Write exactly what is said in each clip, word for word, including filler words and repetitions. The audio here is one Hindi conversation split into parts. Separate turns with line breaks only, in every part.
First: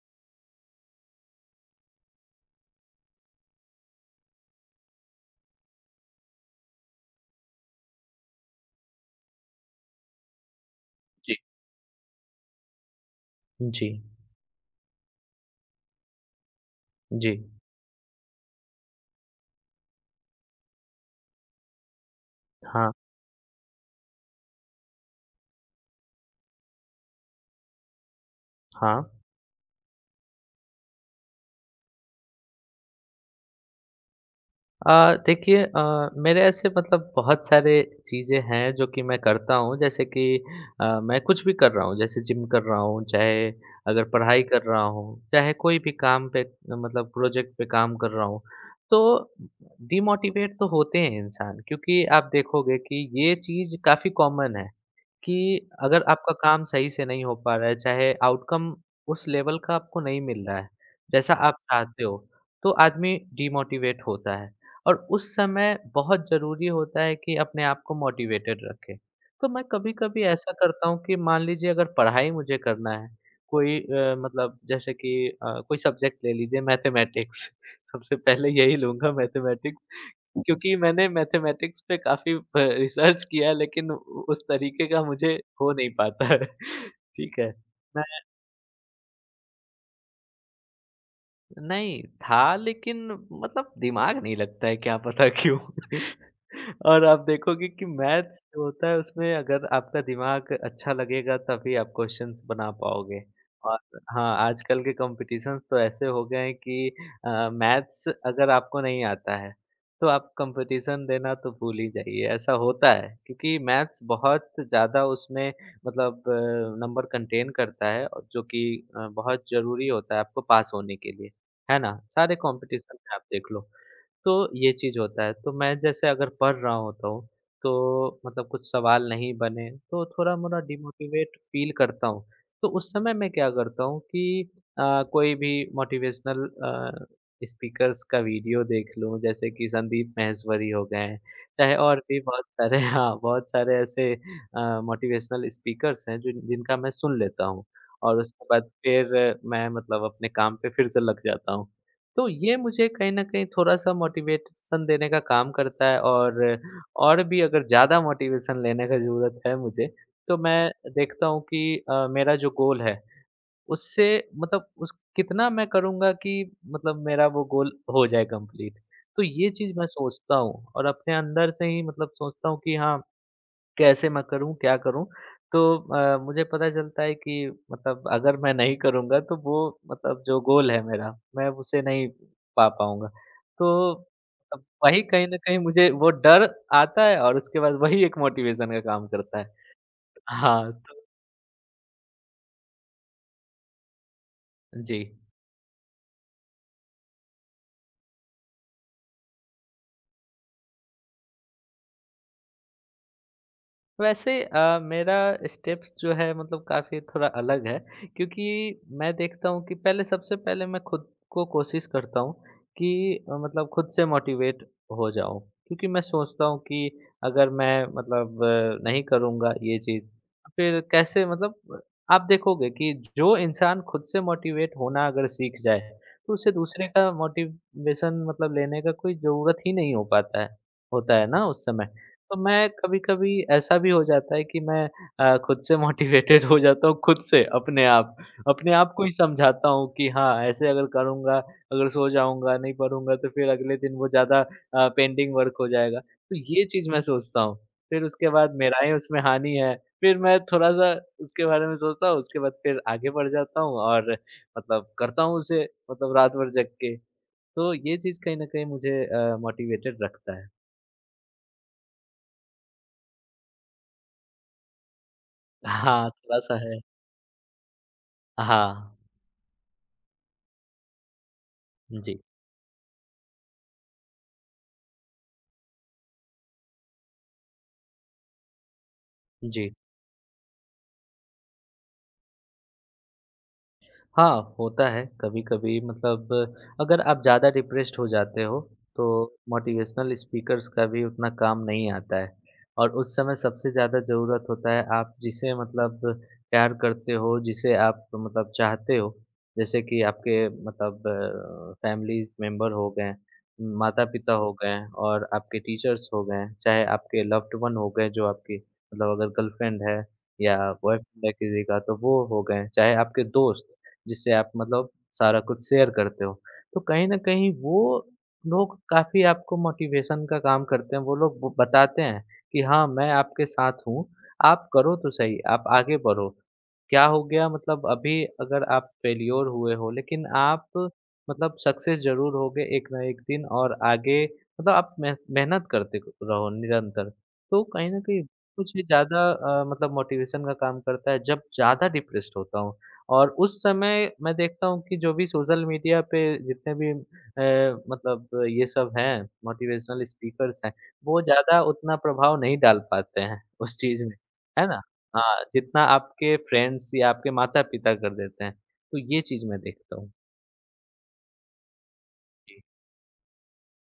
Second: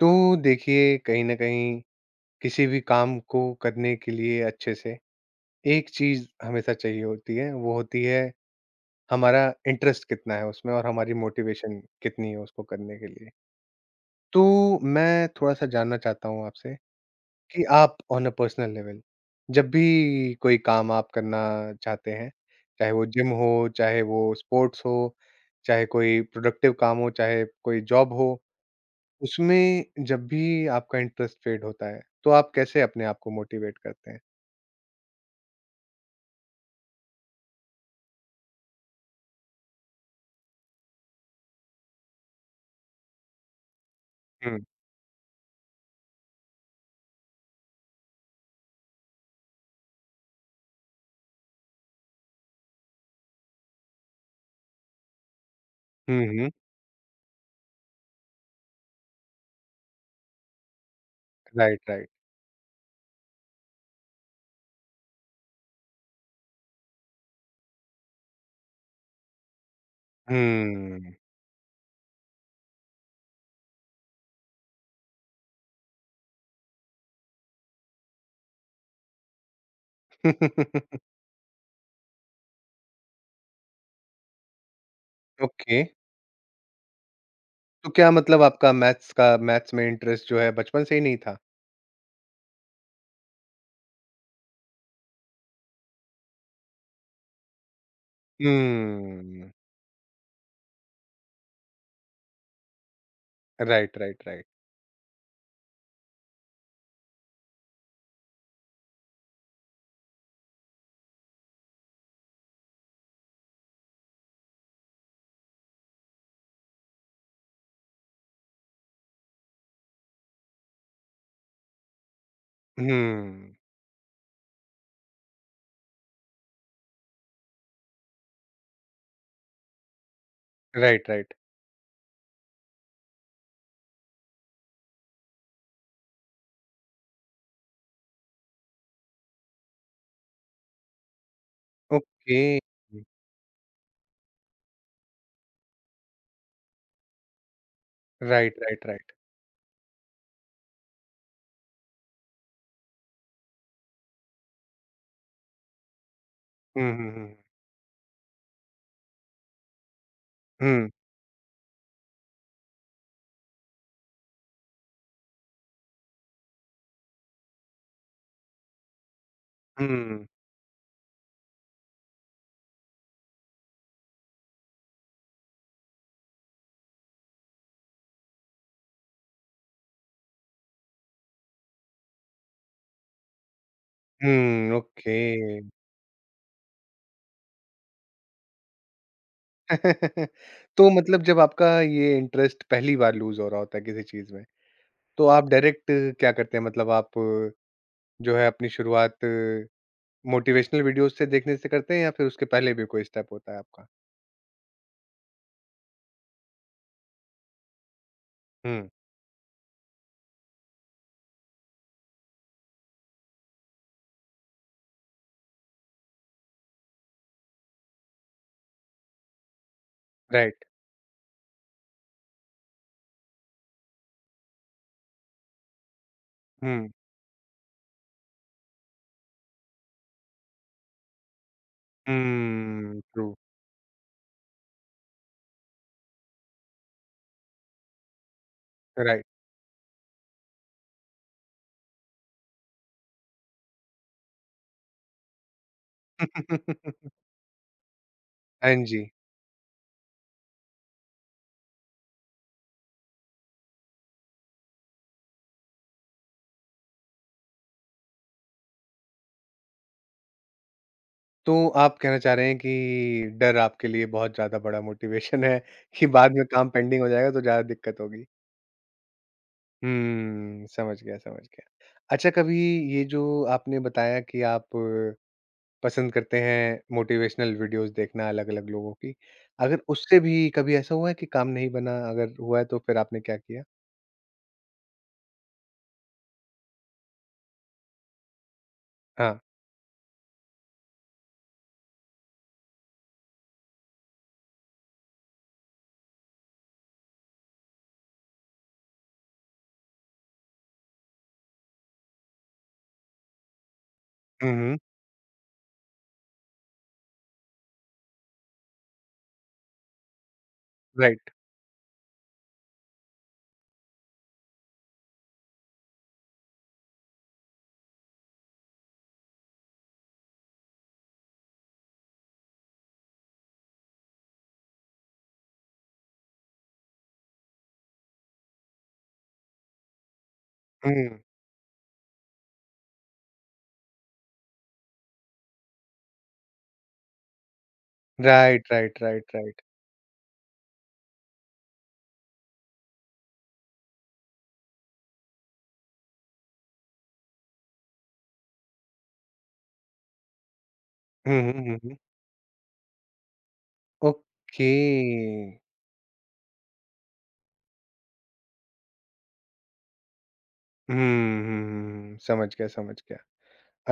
तो देखिए, कहीं न कहीं किसी भी काम को करने के लिए अच्छे से एक चीज़ हमेशा चाहिए होती है, वो होती है हमारा इंटरेस्ट कितना है उसमें और हमारी
जी।
मोटिवेशन कितनी है उसको करने के लिए।
जी,
तो मैं थोड़ा-सा जानना चाहता हूँ आपसे
जी।
कि आप ऑन अ पर्सनल लेवल जब भी कोई काम आप करना चाहते हैं,
हाँ,
चाहे वो जिम हो, चाहे वो स्पोर्ट्स हो, चाहे कोई प्रोडक्टिव काम हो, चाहे कोई जॉब हो
हाँ।
उसमें जब भी आपका इंटरेस्ट फ़ेड होता है, तो आप कैसे अपने आप को मोटिवेट करते हैं?
अ, देखिए अ, मेरे ऐसे मतलब बहुत सारे चीज़ें हैं जो कि मैं करता हूँ जैसे कि अ, मैं कुछ भी कर रहा हूँ जैसे जिम कर रहा हूँ, चाहे अगर पढ़ाई
हुँ।
कर रहा हूँ, चाहे कोई भी काम पे मतलब प्रोजेक्ट पे काम कर रहा हूँ। तो डिमोटिवेट तो होते हैं इंसान क्योंकि आप देखोगे कि ये चीज़ काफ़ी कॉमन है। कि अगर
हुँ,
आपका
हुँ।
काम सही से नहीं हो पा रहा है, चाहे आउटकम उस लेवल का आपको नहीं मिल रहा है, जैसा आप
राइट,
चाहते
राइट।
हो, तो आदमी डिमोटिवेट होता है और उस समय बहुत ज़रूरी होता है कि अपने आप को मोटिवेटेड रखें। तो मैं कभी-कभी ऐसा करता हूँ
हम्म।
कि मान लीजिए अगर पढ़ाई मुझे करना है, कोई अ, मतलब जैसे कि अ, कोई सब्जेक्ट ले लीजिए मैथमेटिक्स सबसे पहले यही लूँगा मैथमेटिक्स
right, right,
क्योंकि
हम्म,
मैंने मैथमेटिक्स पे काफ़ी अ, रिसर्च किया है लेकिन उ उस तरीके का मुझे हो
ओके।
नहीं पाता है। ठीक है,
तो
मैं
क्या मतलब आपका मैथ्स का मैथ्स में इंटरेस्ट जो है बचपन से ही नहीं था?
नहीं, था लेकिन मतलब दिमाग नहीं लगता है क्या पता क्यों? और आप देखोगे कि मैथ्स जो होता है उसमें
हम्म।
अगर आपका दिमाग अच्छा लगेगा तभी आप क्वेश्चंस बना पाओगे। और
राइट, राइट,
हाँ,
राइट।
आजकल के कॉम्पिटिशन्स तो ऐसे हो गए हैं कि अ, मैथ्स अगर आपको नहीं आता है, तो आप कॉम्पिटिशन देना तो भूल ही जाइए, ऐसा होता है। क्योंकि मैथ्स बहुत ज़्यादा उसमें मतलब नंबर कंटेन करता है और जो कि अ, बहुत ज़रूरी होता है आपको पास होने के लिए। है ना? सारे कॉम्पिटिशन में आप देख
हम्म।
लो, तो ये चीज़ होता है। तो मैं जैसे अगर पढ़ रहा होता हूँ, तो मतलब कुछ सवाल नहीं बने, तो थोड़ा-मोड़ा
राइट, राइट।
डिमोटिवेट फ़ील करता हूँ। तो उस समय मैं क्या करता हूँ कि अ, कोई भी मोटिवेशनल अ, स्पीकर्स का वीडियो देख लूँ, जैसे कि संदीप माहेश्वरी हो गए हैं, चाहे और भी
ओके।
बहुत सारे हाँ, बहुत सारे ऐसे अ, मोटिवेशनल स्पीकर्स हैं, जिन जिनका मैं सुन लेता हूँ और उसके
राइट,
बाद
राइट, राइट।
फिर मैं मतलब अपने काम पे फिर से लग जाता हूँ। तो ये मुझे कहीं न कहीं थोड़ा-सा मोटिवेशन देने का काम करता है और
हुँ, हुँ,
और
हुँ।
भी अगर ज़्यादा मोटिवेशन लेने का ज़रूरत है मुझे, तो मैं
हुँ,
देखता हूँ कि अ, मेरा जो गोल है, उससे मतलब उस कितना मैं करूँगा कि मतलब मेरा वो गोल हो जाए कंप्लीट। तो ये चीज़ मैं
हुँ,
सोचता हूँ और अपने अंदर से ही मतलब सोचता हूँ कि हाँ कैसे मैं करूँ, क्या करूँ? तो अ, मुझे पता चलता है कि मतलब अगर मैं नहीं करूँगा तो वो मतलब जो गोल है मेरा, मैं उसे नहीं पा पाऊँगा। तो अब
हुँ,
वही
ओके।
कहीं न कहीं मुझे वो डर आता है और उसके बाद वही एक मोटिवेशन का काम करता है। हाँ,
तो
तो
मतलब जब आपका ये इंटरेस्ट पहली बार लूज़ हो रहा होता है किसी चीज़ में
जी।
तो आप डायरेक्ट क्या करते हैं? मतलब आप अ, जो है अपनी शुरुआत मोटिवेशनल वीडियोज़ से देखने से करते हैं या फिर उसके पहले भी कोई स्टेप होता है आपका?
वैसे अ, मेरा स्टेप्स जो है मतलब काफ़ी थोड़ा अलग है क्योंकि
हुँ,
मैं देखता हूँ कि पहले सबसे पहले मैं खुद को कोशिश करता हूँ कि अ, मतलब खुद से मोटिवेट हो जाऊँ क्योंकि मैं सोचता हूँ कि अगर मैं मतलब अ, नहीं करूँगा ये चीज़
राइट।
फिर कैसे मतलब आप देखोगे कि जो इंसान खुद से मोटिवेट होना अगर सीख जाए तो उसे दूसरे
हुँ,
का मोटिवेशन मतलब लेने का कोई ज़रूरत ही नहीं हो पाता है होता है ना उस समय तो मैं
हुँ,
कभी-कभी
ट्रू,
ऐसा भी हो जाता है कि मैं अ, खुद से मोटिवेटेड हो जाता हूँ, खुद से, अपने आप। अपने आप को ही
राइट।
समझाता हूँ कि हाँ, ऐसे अगर करूँगा, अगर सो जाऊँगा, नहीं पढ़ूँगा तो फिर अगले दिन वो ज़्यादा अ, पेंडिंग वर्क हो जाएगा। तो ये चीज़ मैं सोचता हूँ। फिर उसके बाद
हाँ
मेरा ही
जी,
उसमें हानि है, फिर मैं थोड़ा-सा उसके बारे में सोचता हूँ, उसके बाद फिर आगे बढ़ जाता हूँ और मतलब करता हूँ उसे, मतलब रात भर जग के। तो ये चीज़ कहीं न कहीं मुझे अ, मोटिवेटेड रखता है।
तो आप कहना चाह रहे हैं कि डर आपके लिए बहुत ज़्यादा बड़ा मोटिवेशन है कि
हाँ,
बाद में
थोड़ा-सा
काम
है।
पेंडिंग हो जाएगा तो ज़्यादा दिक्कत होगी।
हाँ,
हुँ, समझ गया, समझ गया।
जी,
अच्छा कभी ये जो आपने बताया कि आप पसंद करते हैं मोटिवेशनल वीडियोस देखना अलग-अलग लोगों की।
जी।
अगर उससे भी कभी ऐसा हुआ है कि काम नहीं बना? अगर हुआ है तो फिर आपने क्या किया?
हाँ, होता है कभी-कभी मतलब अगर आप ज़्यादा डिप्रेस्ड हो जाते हो, तो
हाँ।
मोटिवेशनल स्पीकर्स का भी उतना काम नहीं आता है। और उस समय सबसे ज़्यादा ज़रूरत होता है आप जिसे मतलब प्यार करते हो, जिसे आप मतलब चाहते हो, जैसे कि आपके मतलब अ, फैमिली मेंबर हो गए, माता-पिता
हुँ,
हो गए
हुँ।
और आपके टीचर्स हो गए, चाहे आपके लव्ड वन हो गए जो आपकी मतलब अगर गर्लफ्रेंड है या बॉयफ्रेंड
राइट।
है किसी का तो वो हो गए, चाहे आपके दोस्त। जिससे आप मतलब सारा कुछ शेयर करते हो। तो कहीं न कहीं वो लोग काफ़ी आपको मोटिवेशन का काम करते हैं। वो लोग ब बताते हैं कि हाँ, मैं आपके साथ हूँ, आप करो तो सही, आप आगे बढ़ो। क्या हो गया मतलब अभी अगर आप फेल्योर हुए हो लेकिन आप
हुँ।
मतलब सक्सेस ज़रूर होगे एक ना एक दिन और आगे मतलब आप मेह मेहनत करते क रहो निरंतर। तो कहीं न कहीं
राइट,
कुछ
राइट,
ज़्यादा
राइट, राइट।
अ, मतलब मोटिवेशन का काम करता है जब ज़्यादा डिप्रेस्ड होता हूँ, और उस समय मैं देखता हूँ कि जो भी सोशल मीडिया पे जितने भी अ, मतलब ये सब हैं, मोटिवेशनल स्पीकर्स हैं, वो
हुँ, हुँ,
ज़्यादा
हुँ,
उतना
हुँ।
प्रभाव नहीं डाल पाते हैं उस चीज़ में, है
ओके।
ना? हाँ, जितना आपके फ्रेंड्स या आपके माता-पिता कर देते हैं। तो ये चीज़ मैं देखता हूँ।
हुँ, हुँ, हुँ, समझ
जी।
गया, समझ गया।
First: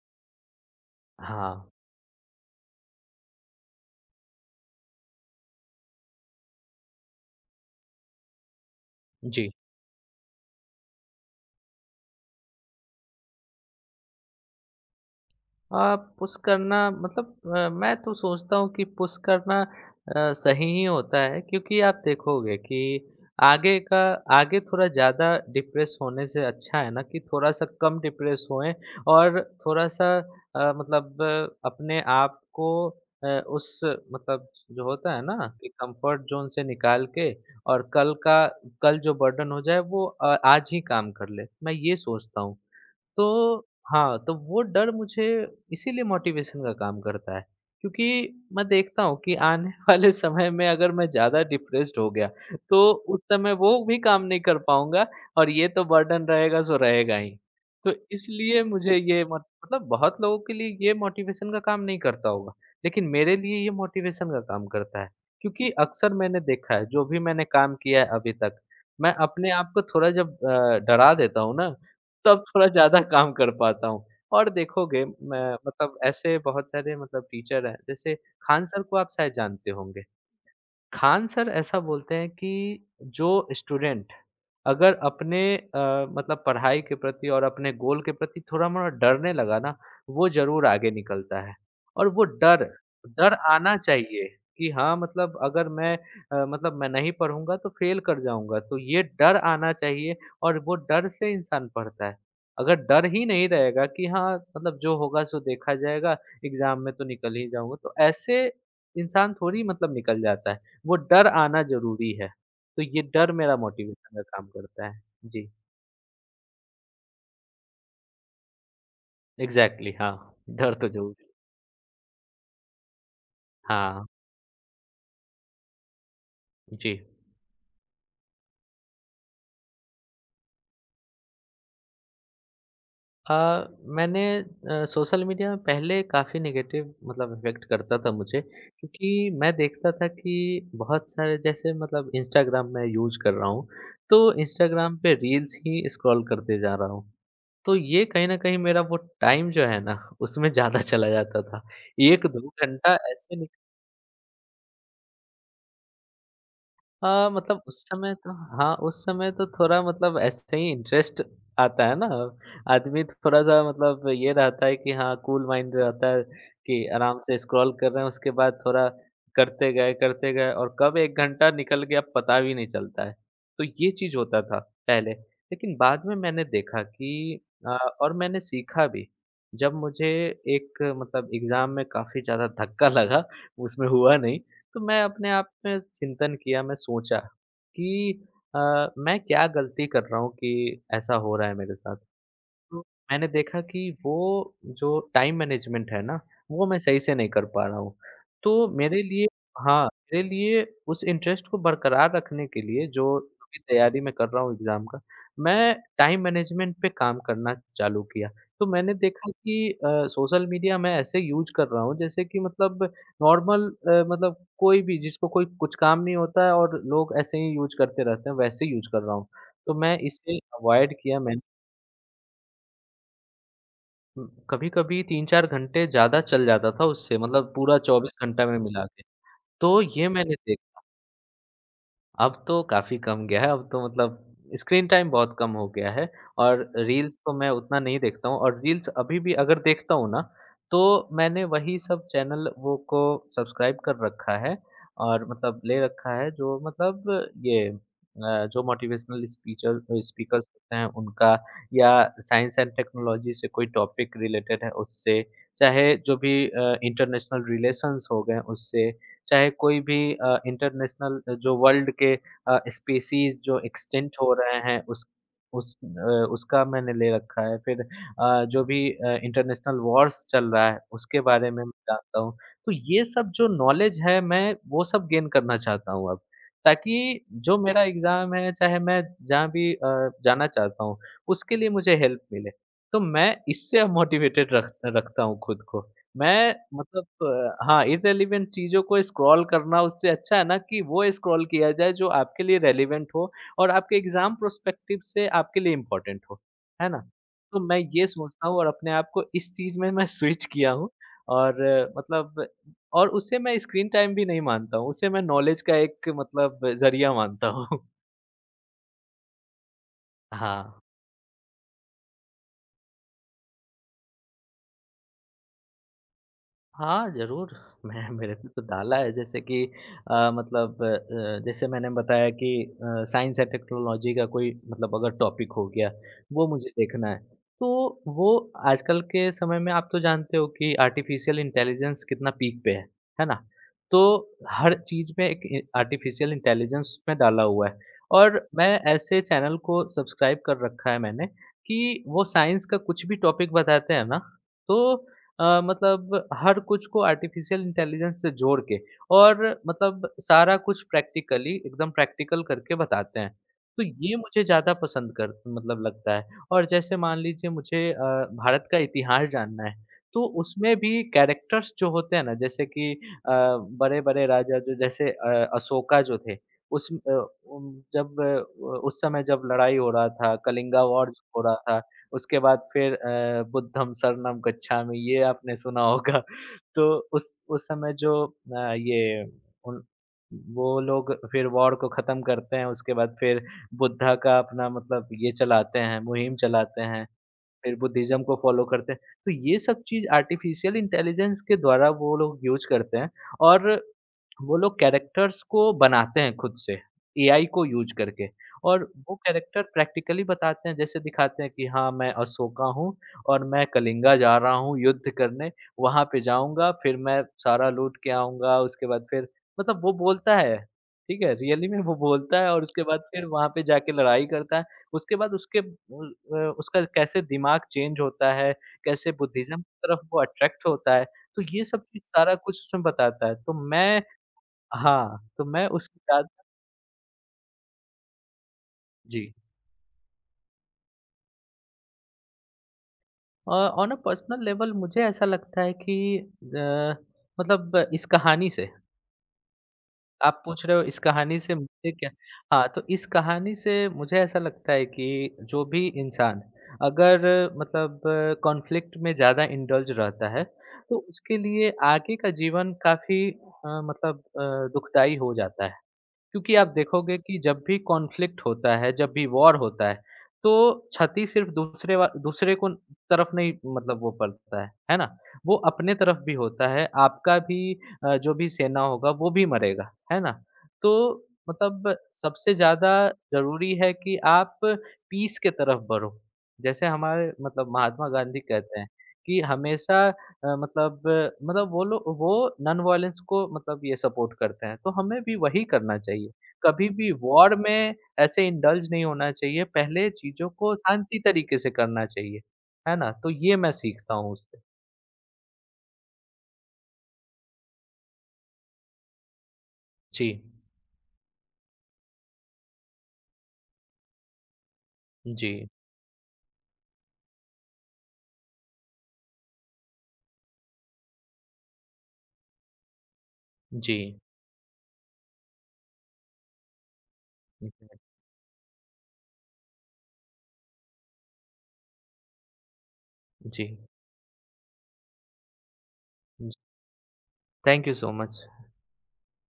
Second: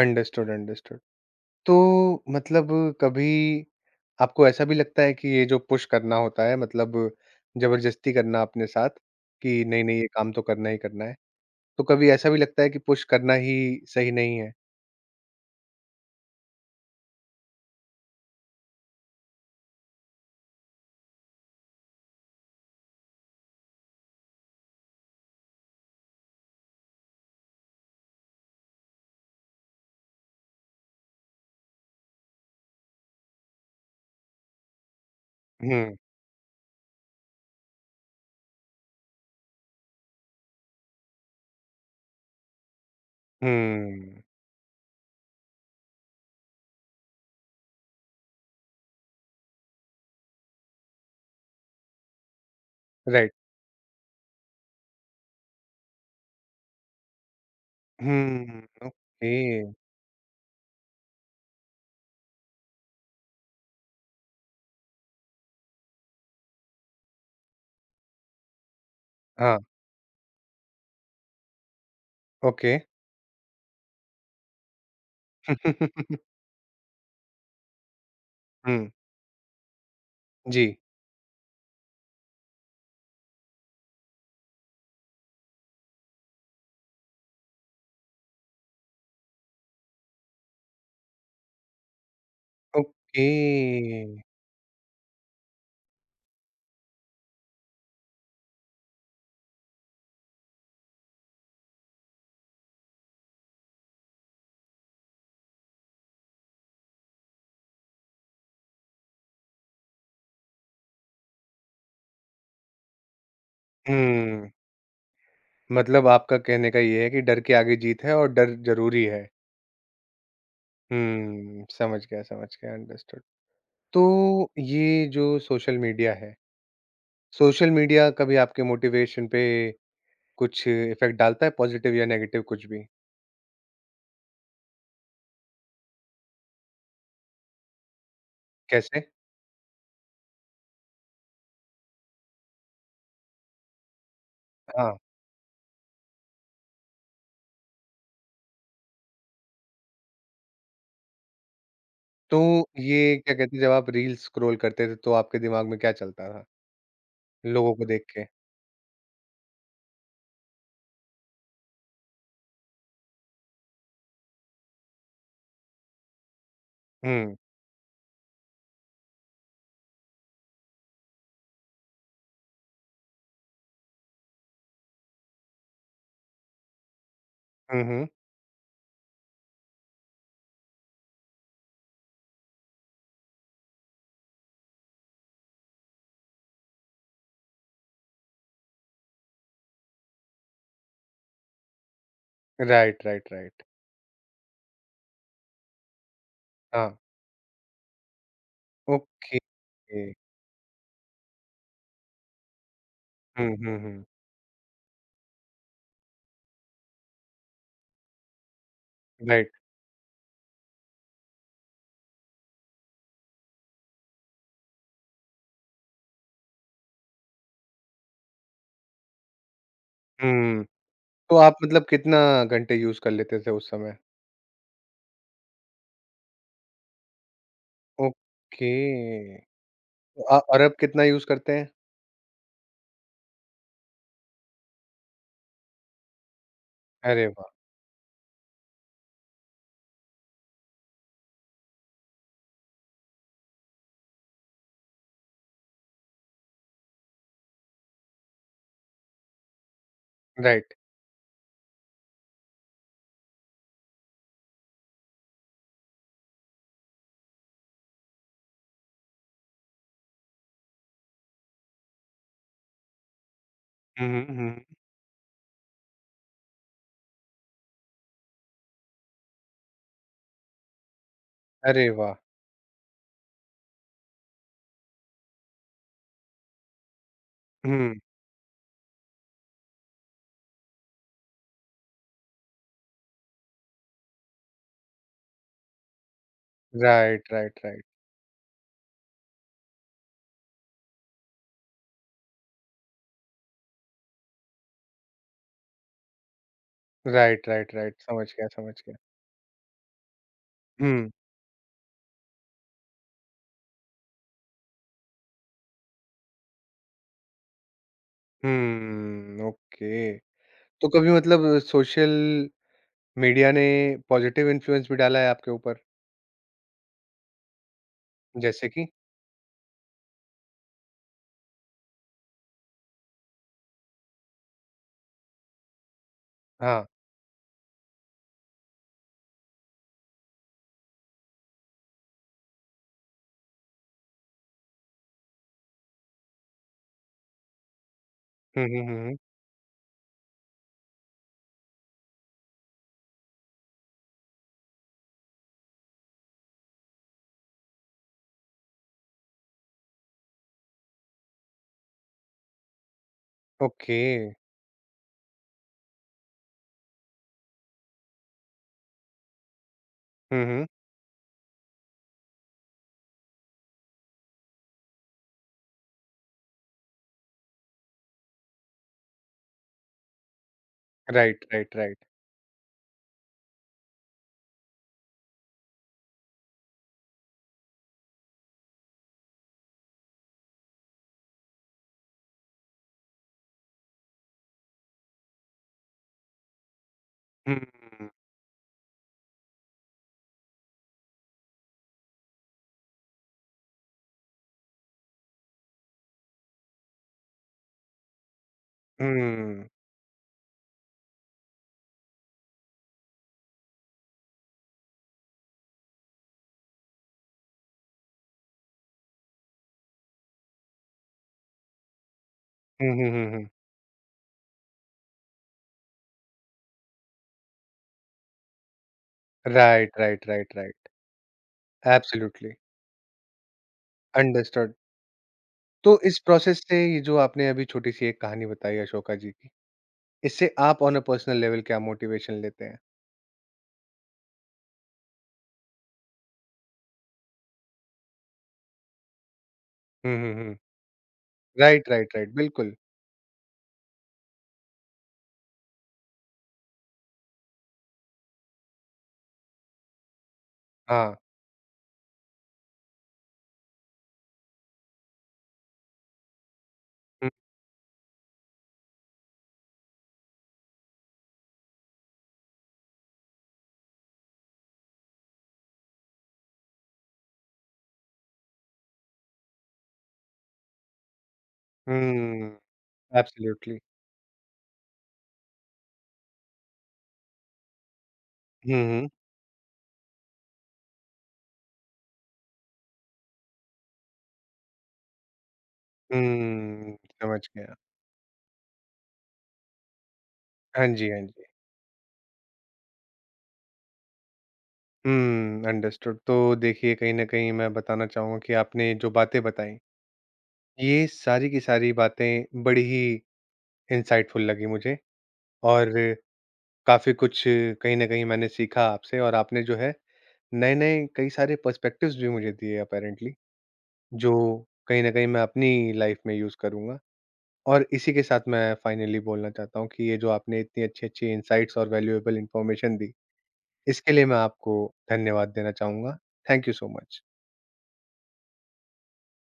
Understood, understood.
हाँ।
तो मतलब कभी आपको ऐसा भी लगता है कि ये जो पुश करना होता है मतलब ज़बरदस्ती करना अपने साथ
जी।
कि नहीं, नहीं ये काम तो करना ही करना है? तो कभी ऐसा भी लगता है कि पुश करना ही सही नहीं है?
हाँ, पुश करना मतलब अ, मैं तो सोचता हूँ कि पुश करना अ, सही ही होता है क्योंकि आप देखोगे कि आगे का आगे थोड़ा ज़्यादा डिप्रेस होने से अच्छा है ना कि थोड़ा सा कम डिप्रेस होएं और थोड़ा सा अ, मतलब आ, अपने आप को अ, उस मतलब जो होता है ना कि
हुँ,
कंफर्ट जोन से निकाल के और कल का कल जो बर्डन हो जाए वो अ, आज ही काम कर ले। मैं ये सोचता हूँ तो हाँ,
हुँ।
तो वो डर मुझे इसीलिए मोटिवेशन का काम करता है, क्योंकि मैं देखता हूँ कि आने वाले समय में अगर मैं ज़्यादा डिप्रेस्ड हो गया, तो उस
राइट।
समय वो भी काम नहीं कर पाऊँगा और ये तो बर्डन रहेगा सो रहेगा ही। तो
हुँ,
इसलिए मुझे ये
ओके।
मत मतलब बहुत लोगों के लिए ये मोटिवेशन का काम नहीं करता होगा, लेकिन मेरे लिए ये मोटिवेशन का काम करता है, क्योंकि अक्सर मैंने देखा है, जो भी मैंने काम किया है अभी तक, मैं अपने
हाँ,
आप को थोड़ा जब अ, डरा देता हूँ ना तब थोड़ा
ओके।
ज़्यादा काम कर पाता हूँ। और देखोगे मैं मतलब ऐसे बहुत सारे मतलब टीचर हैं, जैसे खान सर
हुँ,
को आप शायद जानते होंगे।
जी,
खान सर ऐसा बोलते हैं कि जो स्टूडेंट अगर अपने अ, मतलब पढ़ाई के प्रति और अपने गोल के प्रति थोड़ा-मोड़ा डरने लगा ना, वो ज़रूर आगे निकलता है। और वो डर
ओके।
डर आना चाहिए कि हाँ, मतलब अगर मैं अ, मतलब मैं नहीं पढ़ूँगा तो फ़ेल कर जाऊँगा, तो ये डर आना चाहिए और वो डर से इंसान पढ़ता है। अगर डर ही नहीं रहेगा कि हाँ, मतलब जो होगा सो देखा जाएगा, एग्ज़ाम में तो निकल ही जाऊँगा, तो ऐसे इंसान थोड़ी मतलब निकल जाता है। वो डर आना ज़रूरी है। तो ये डर मेरा मोटिवेशन का काम
हुँ,
करता है। जी,
मतलब आपका कहने का ये है कि डर के आगे जीत है और डर ज़रूरी है।
एग्ज़ैक्टली हाँ, डर तो ज़रूर
हुँ, समझ गया, समझ गया, अंडरस्टूड।
हाँ,
तो ये जो सोशल मीडिया है,
जी।
सोशल मीडिया कभी आपके मोटिवेशन पे कुछ इफ़ेक्ट डालता है पॉज़िटिव या नेगेटिव कुछ भी?
अ, मैंने अ, सोशल मीडिया पहले काफ़ी नेगेटिव मतलब इफ़ेक्ट करता था मुझे
कैसे?
क्योंकि मैं देखता था कि बहुत सारे जैसे मतलब इंस्टाग्राम मैं यूज़ कर रहा हूँ, तो इंस्टाग्राम
हाँ।
पे रील्स ही स्क्रॉल करते जा रहा हूँ। तो ये कहीं न कहीं मेरा वो टाइम जो है ना, उसमें ज़्यादा चला जाता था।
तो
एक-दो घंटा
ये क्या
ऐसे
कहते हैं जब आप रील्स स्क्रॉल करते थे तो आपके दिमाग में क्या चलता था?
हाँ, मतलब
लोगों
उस
को देख
समय
के?
तो हाँ, उस समय तो थोड़ा मतलब ऐसे ही इंटरेस्ट आता है ना, आदमी थोड़ा-सा मतलब ये रहता है कि हाँ, कूल माइंड रहता है कि आराम
हुँ।
से स्क्रॉल कर रहे हैं, उसके बाद थोड़ा करते गए, करते गए और कब एक घंटा निकल गया पता भी नहीं चलता है। तो ये चीज़ होता था पहले, लेकिन बाद में मैंने देखा कि अ,
हुँ, हुँ।
और मैंने सीखा भी। जब मुझे एक मतलब एग्ज़ाम में काफ़ी ज़्यादा धक्का लगा, उसमें हुआ नहीं तो मैं अपने आप में चिंतन किया, मैं सोचा कि अ, मैं क्या गलती कर रहा हूँ कि ऐसा हो रहा है मेरे साथ? तो
राइट,
मैंने
राइट,
देखा
राइट।
कि वो जो टाइम मैनेजमेंट है ना, वो मैं
हाँ।
सही से नहीं कर पा रहा हूँ। तो मेरे लिए
ओके।
हाँ, मेरे लिए उस इंटरेस्ट को बरकरार रखने के लिए जो
हुँ,
अभी
हुँ,
तैयारी
हुँ।
मैं कर रहा हूँ एग्ज़ाम का, मैं टाइम मैनेजमेंट पे काम करना चालू किया। तो मैंने देखा
राइट।
कि अ, सोशल मीडिया मैं ऐसे यूज़ कर रहा हूँ जैसे कि मतलब नॉर्मल, अ, मतलब कोई भी जिसको कोई कुछ काम नहीं होता है और लोग ऐसे ही यूज़ करते रहते हैं, वैसे यूज़ कर रहा हूँ। तो मैं इसे
हुँ।
अवॉइड किया
तो
मैंने।
आप मतलब कितना घंटे यूज़ कर लेते थे उस समय?
हुँ, कभी-कभी तीन चार घंटे ज़्यादा चल जाता था उससे मतलब पूरा चौबीस घंटा में
ओके।
मिला के। तो ये
तो
मैंने
अ, और अब
देखा,
कितना यूज़ करते हैं?
अब तो काफ़ी कम गया है, अब तो मतलब स्क्रीन टाइम बहुत कम हो गया है और रील्स
अरे
तो मैं
वाह!
उतना नहीं देखता हूँ और रील्स अभी भी अगर देखता हूँ ना, तो मैंने वही सब चैनल वो को सब्सक्राइब कर रखा है और मतलब ले रखा है जो मतलब ये अ, जो मोटिवेशनल स्पीचर स्पीकर्स
राइट।
होते हैं उनका, या साइंस एंड टेक्नोलॉजी से कोई टॉपिक रिलेटेड है उससे, चाहे जो भी अ, इंटरनेशनल रिलेशंस हो गए उससे, चाहे कोई भी अ, इंटरनेशनल जो वर्ल्ड के अ, स्पीशीज़ जो
हुँ,
एक्सटिंक्ट
हुँ,
हो
हुँ,
रहे
हुँ।
हैं उस उस अ, उसका मैंने ले रखा है। फिर अ, जो भी अ, इंटरनेशनल वॉर्स चल रहा है उसके बारे में मैं
अरे वाह!
जानता हूँ। तो ये सब जो नॉलेज है, मैं वो सब गेन करना चाहता हूँ अब, ताकि जो मेरा
हुँ।
एग्ज़ाम है, चाहे मैं जहाँ भी अ, जाना चाहता हूँ, उसके लिए मुझे हेल्प मिले। तो मैं इससे अब मोटिवेटेड रख रखता हूँ खुद को। मैं मतलब
राइट, राइट,
अ, हाँ,
राइट।
इररिलेवेंट चीज़ों को स्क्रॉल करना उससे अच्छा है ना कि वो स्क्रॉल किया जाए जो आपके लिए रेलेवेंट हो और आपके एग्ज़ाम प्रोस्पेक्टिव से आपके लिए इम्पोर्टेंट हो, है ना?
राइट,
तो
राइट,
मैं
राइट।
ये
समझ
सोचता
गया,
हूँ और
समझ
अपने
गया।
आप को इस चीज़ में मैं स्विच किया हूँ
हुँ।
और अ, मतलब और उसे मैं स्क्रीन टाइम भी नहीं मानता हूँ, उसे मैं नॉलेज का एक मतलब ज़रिया मानता हूँ।
Hmm, okay.
हाँ।
तो कभी मतलब सोशल मीडिया ने पॉज़िटिव इन्फ्लुएंस भी डाला है आपके ऊपर?
हाँ, ज़रूर। मैं मैंने तो
जैसे कि?
डाला है, जैसे कि अ, मतलब अ, जैसे मैंने बताया कि अ, साइंस एंड टेक्नोलॉजी का कोई मतलब अगर टॉपिक हो गया, वो मुझे
हाँ।
देखना है। तो वो आजकल के समय में आप तो जानते हो कि आर्टिफ़िशियल इंटेलिजेंस कितना पीक पे है, है ना? तो हर चीज़ में एक ए आर्टिफ़िशियल इंटेलिजेंस में डाला हुआ है, और
हुँ,
मैं
हुँ, हुँ, हुँ।
ऐसे चैनल को सब्सक्राइब कर रखा है मैंने कि वो साइंस का कुछ भी टॉपिक बताते हैं ना, तो अ, मतलब हर कुछ को आर्टिफिशियल इंटेलिजेंस से जोड़ के और मतलब सारा कुछ प्रैक्टिकली एकदम प्रैक्टिकल करके बताते हैं। तो
ओके।
ये मुझे ज़्यादा पसंद कर मतलब लगता है। और जैसे मान लीजिए मुझे अ, भारत का इतिहास जानना है, तो
हुँ, हुँ।
उसमें भी कैरेक्टर्स जो होते हैं ना, जैसे कि अ, बड़े-बड़े राजा जो, जैसे अ, अशोका जो थे, उस अ, उम, जब अ, उस समय जब लड़ाई हो रहा था, कलिंगा वॉर हो
राइट,
रहा
राइट,
था,
राइट।
उसके बाद फिर अ, बुद्धं शरणं गच्छामि ये आपने सुना होगा, तो उस उस समय जो अ, ये उन वो लोग फिर वॉर को खत्म करते हैं, उसके बाद फिर बुद्धा का अपना मतलब ये चलाते हैं, मुहिम चलाते हैं,
हुँ,
फिर
हुँ।
बुद्धिज्म को फॉलो करते हैं। तो ये सब चीज़ आर्टिफिशियल इंटेलिजेंस के द्वारा वो लोग यूज़ करते हैं और वो लोग कैरेक्टर्स को बनाते हैं खुद से, एआई को यूज़ करके, और वो कैरेक्टर प्रैक्टिकली बताते हैं, जैसे दिखाते हैं कि हाँ, मैं अशोका हूँ और मैं कलिंगा जा रहा हूँ युद्ध करने, वहाँ पे जाऊँगा, फिर मैं सारा लूट के आऊँगा, उसके बाद फिर मतलब वो बोलता है, ठीक है? रियली में वो बोलता है, और उसके
हुँ,
बाद
हुँ,
फिर
हुँ,
वहाँ
हुँ।
पे जाके लड़ाई करता है। उसके बाद उसके उल अ, उसका कैसे दिमाग चेंज होता है, कैसे बुद्धिज़्म की
राइट,
तरफ वो
राइट, राइट,
अट्रैक्ट
राइट।
होता है, तो ये सब चीज़ सारा
एब्सोल्यूटली।
कुछ उसमें बताता है। तो मैं
अंडरस्टूड।
हाँ, तो मैं
तो
उसके
इस
साथ।
प्रोसेस से ये जो आपने अभी छोटी-सी एक कहानी बताई अशोका
जी।
जी की, इससे आप ऑन अ पर्सनल लेवल क्या मोटिवेशन लेते हैं?
अ, ऑन अ पर्सनल लेवल मुझे ऐसा लगता है कि अ, मतलब इस कहानी से,
हुँ, हुँ,
आप
हुँ।
पूछ रहे हो इस कहानी से
राइट,
मुझे क्या।
Right, right.
हाँ,
बिल्कुल।
तो इस कहानी से मुझे ऐसा लगता है कि जो भी इंसान अगर मतलब कॉन्फ्लिक्ट में ज़्यादा इंडल्ज रहता है, तो
हाँ।
उसके लिए आगे का जीवन काफ़ी अ, मतलब अ, दुखदाई हो जाता है। क्योंकि आप देखोगे कि जब भी कॉन्फ्लिक्ट होता है, जब भी वॉर होता है, तो क्षति सिर्फ़ दूसरे वा दूसरे को तरफ नहीं मतलब वो पड़ता है, है ना? वो अपने तरफ भी होता है, आपका भी अ, जो भी सेना होगा वो भी मरेगा, है ना? तो मतलब
हुँ,
सबसे
हुँ।
ज़्यादा ज़रूरी
एब्सोल्यूटली।
है कि आप पीस के तरफ बढ़ो। जैसे हमारे मतलब महात्मा गांधी
हुँ,
कहते हैं
हुँ।
कि हमेशा अ, मतलब मतलब वो लोग वो नॉन वायलेंस को मतलब ये सपोर्ट करते हैं, तो हमें भी वही करना चाहिए। कभी
हुँ,
भी
समझ
वॉर
गया।
में ऐसे इंडल्ज नहीं होना चाहिए, पहले चीज़ों को
हाँ जी,
शांति
हाँ जी।
तरीके से करना चाहिए, है ना? तो ये मैं सीखता हूँ उससे।
Hmm, understood. तो देखिए, कहीं न कहीं मैं बताना चाहूँगा कि आपने जो बातें बताई,
जी।
ये सारी की सारी बातें बड़ी ही इंसाइटफुल लगी मुझे
जी।
और काफ़ी कुछ कहीं न कहीं मैंने सीखा आपसे और आपने जो है नए-नए कई सारे पर्सपेक्टिव्स भी मुझे दिए अपैरेंटली,
जी।
जो कहीं न कहीं मैं अपनी लाइफ़ में यूज़ करूँगा। और इसी के साथ मैं फाइनली बोलना चाहता हूँ कि ये जो आपने इतनी अच्छी-अच्छी इनसाइट्स और वैल्यूएबल इन्फॉर्मेशन दी,
जी।
इसके लिए मैं आपको धन्यवाद देना चाहूँगा।
जी।
Thank you so much.
Thank you so much.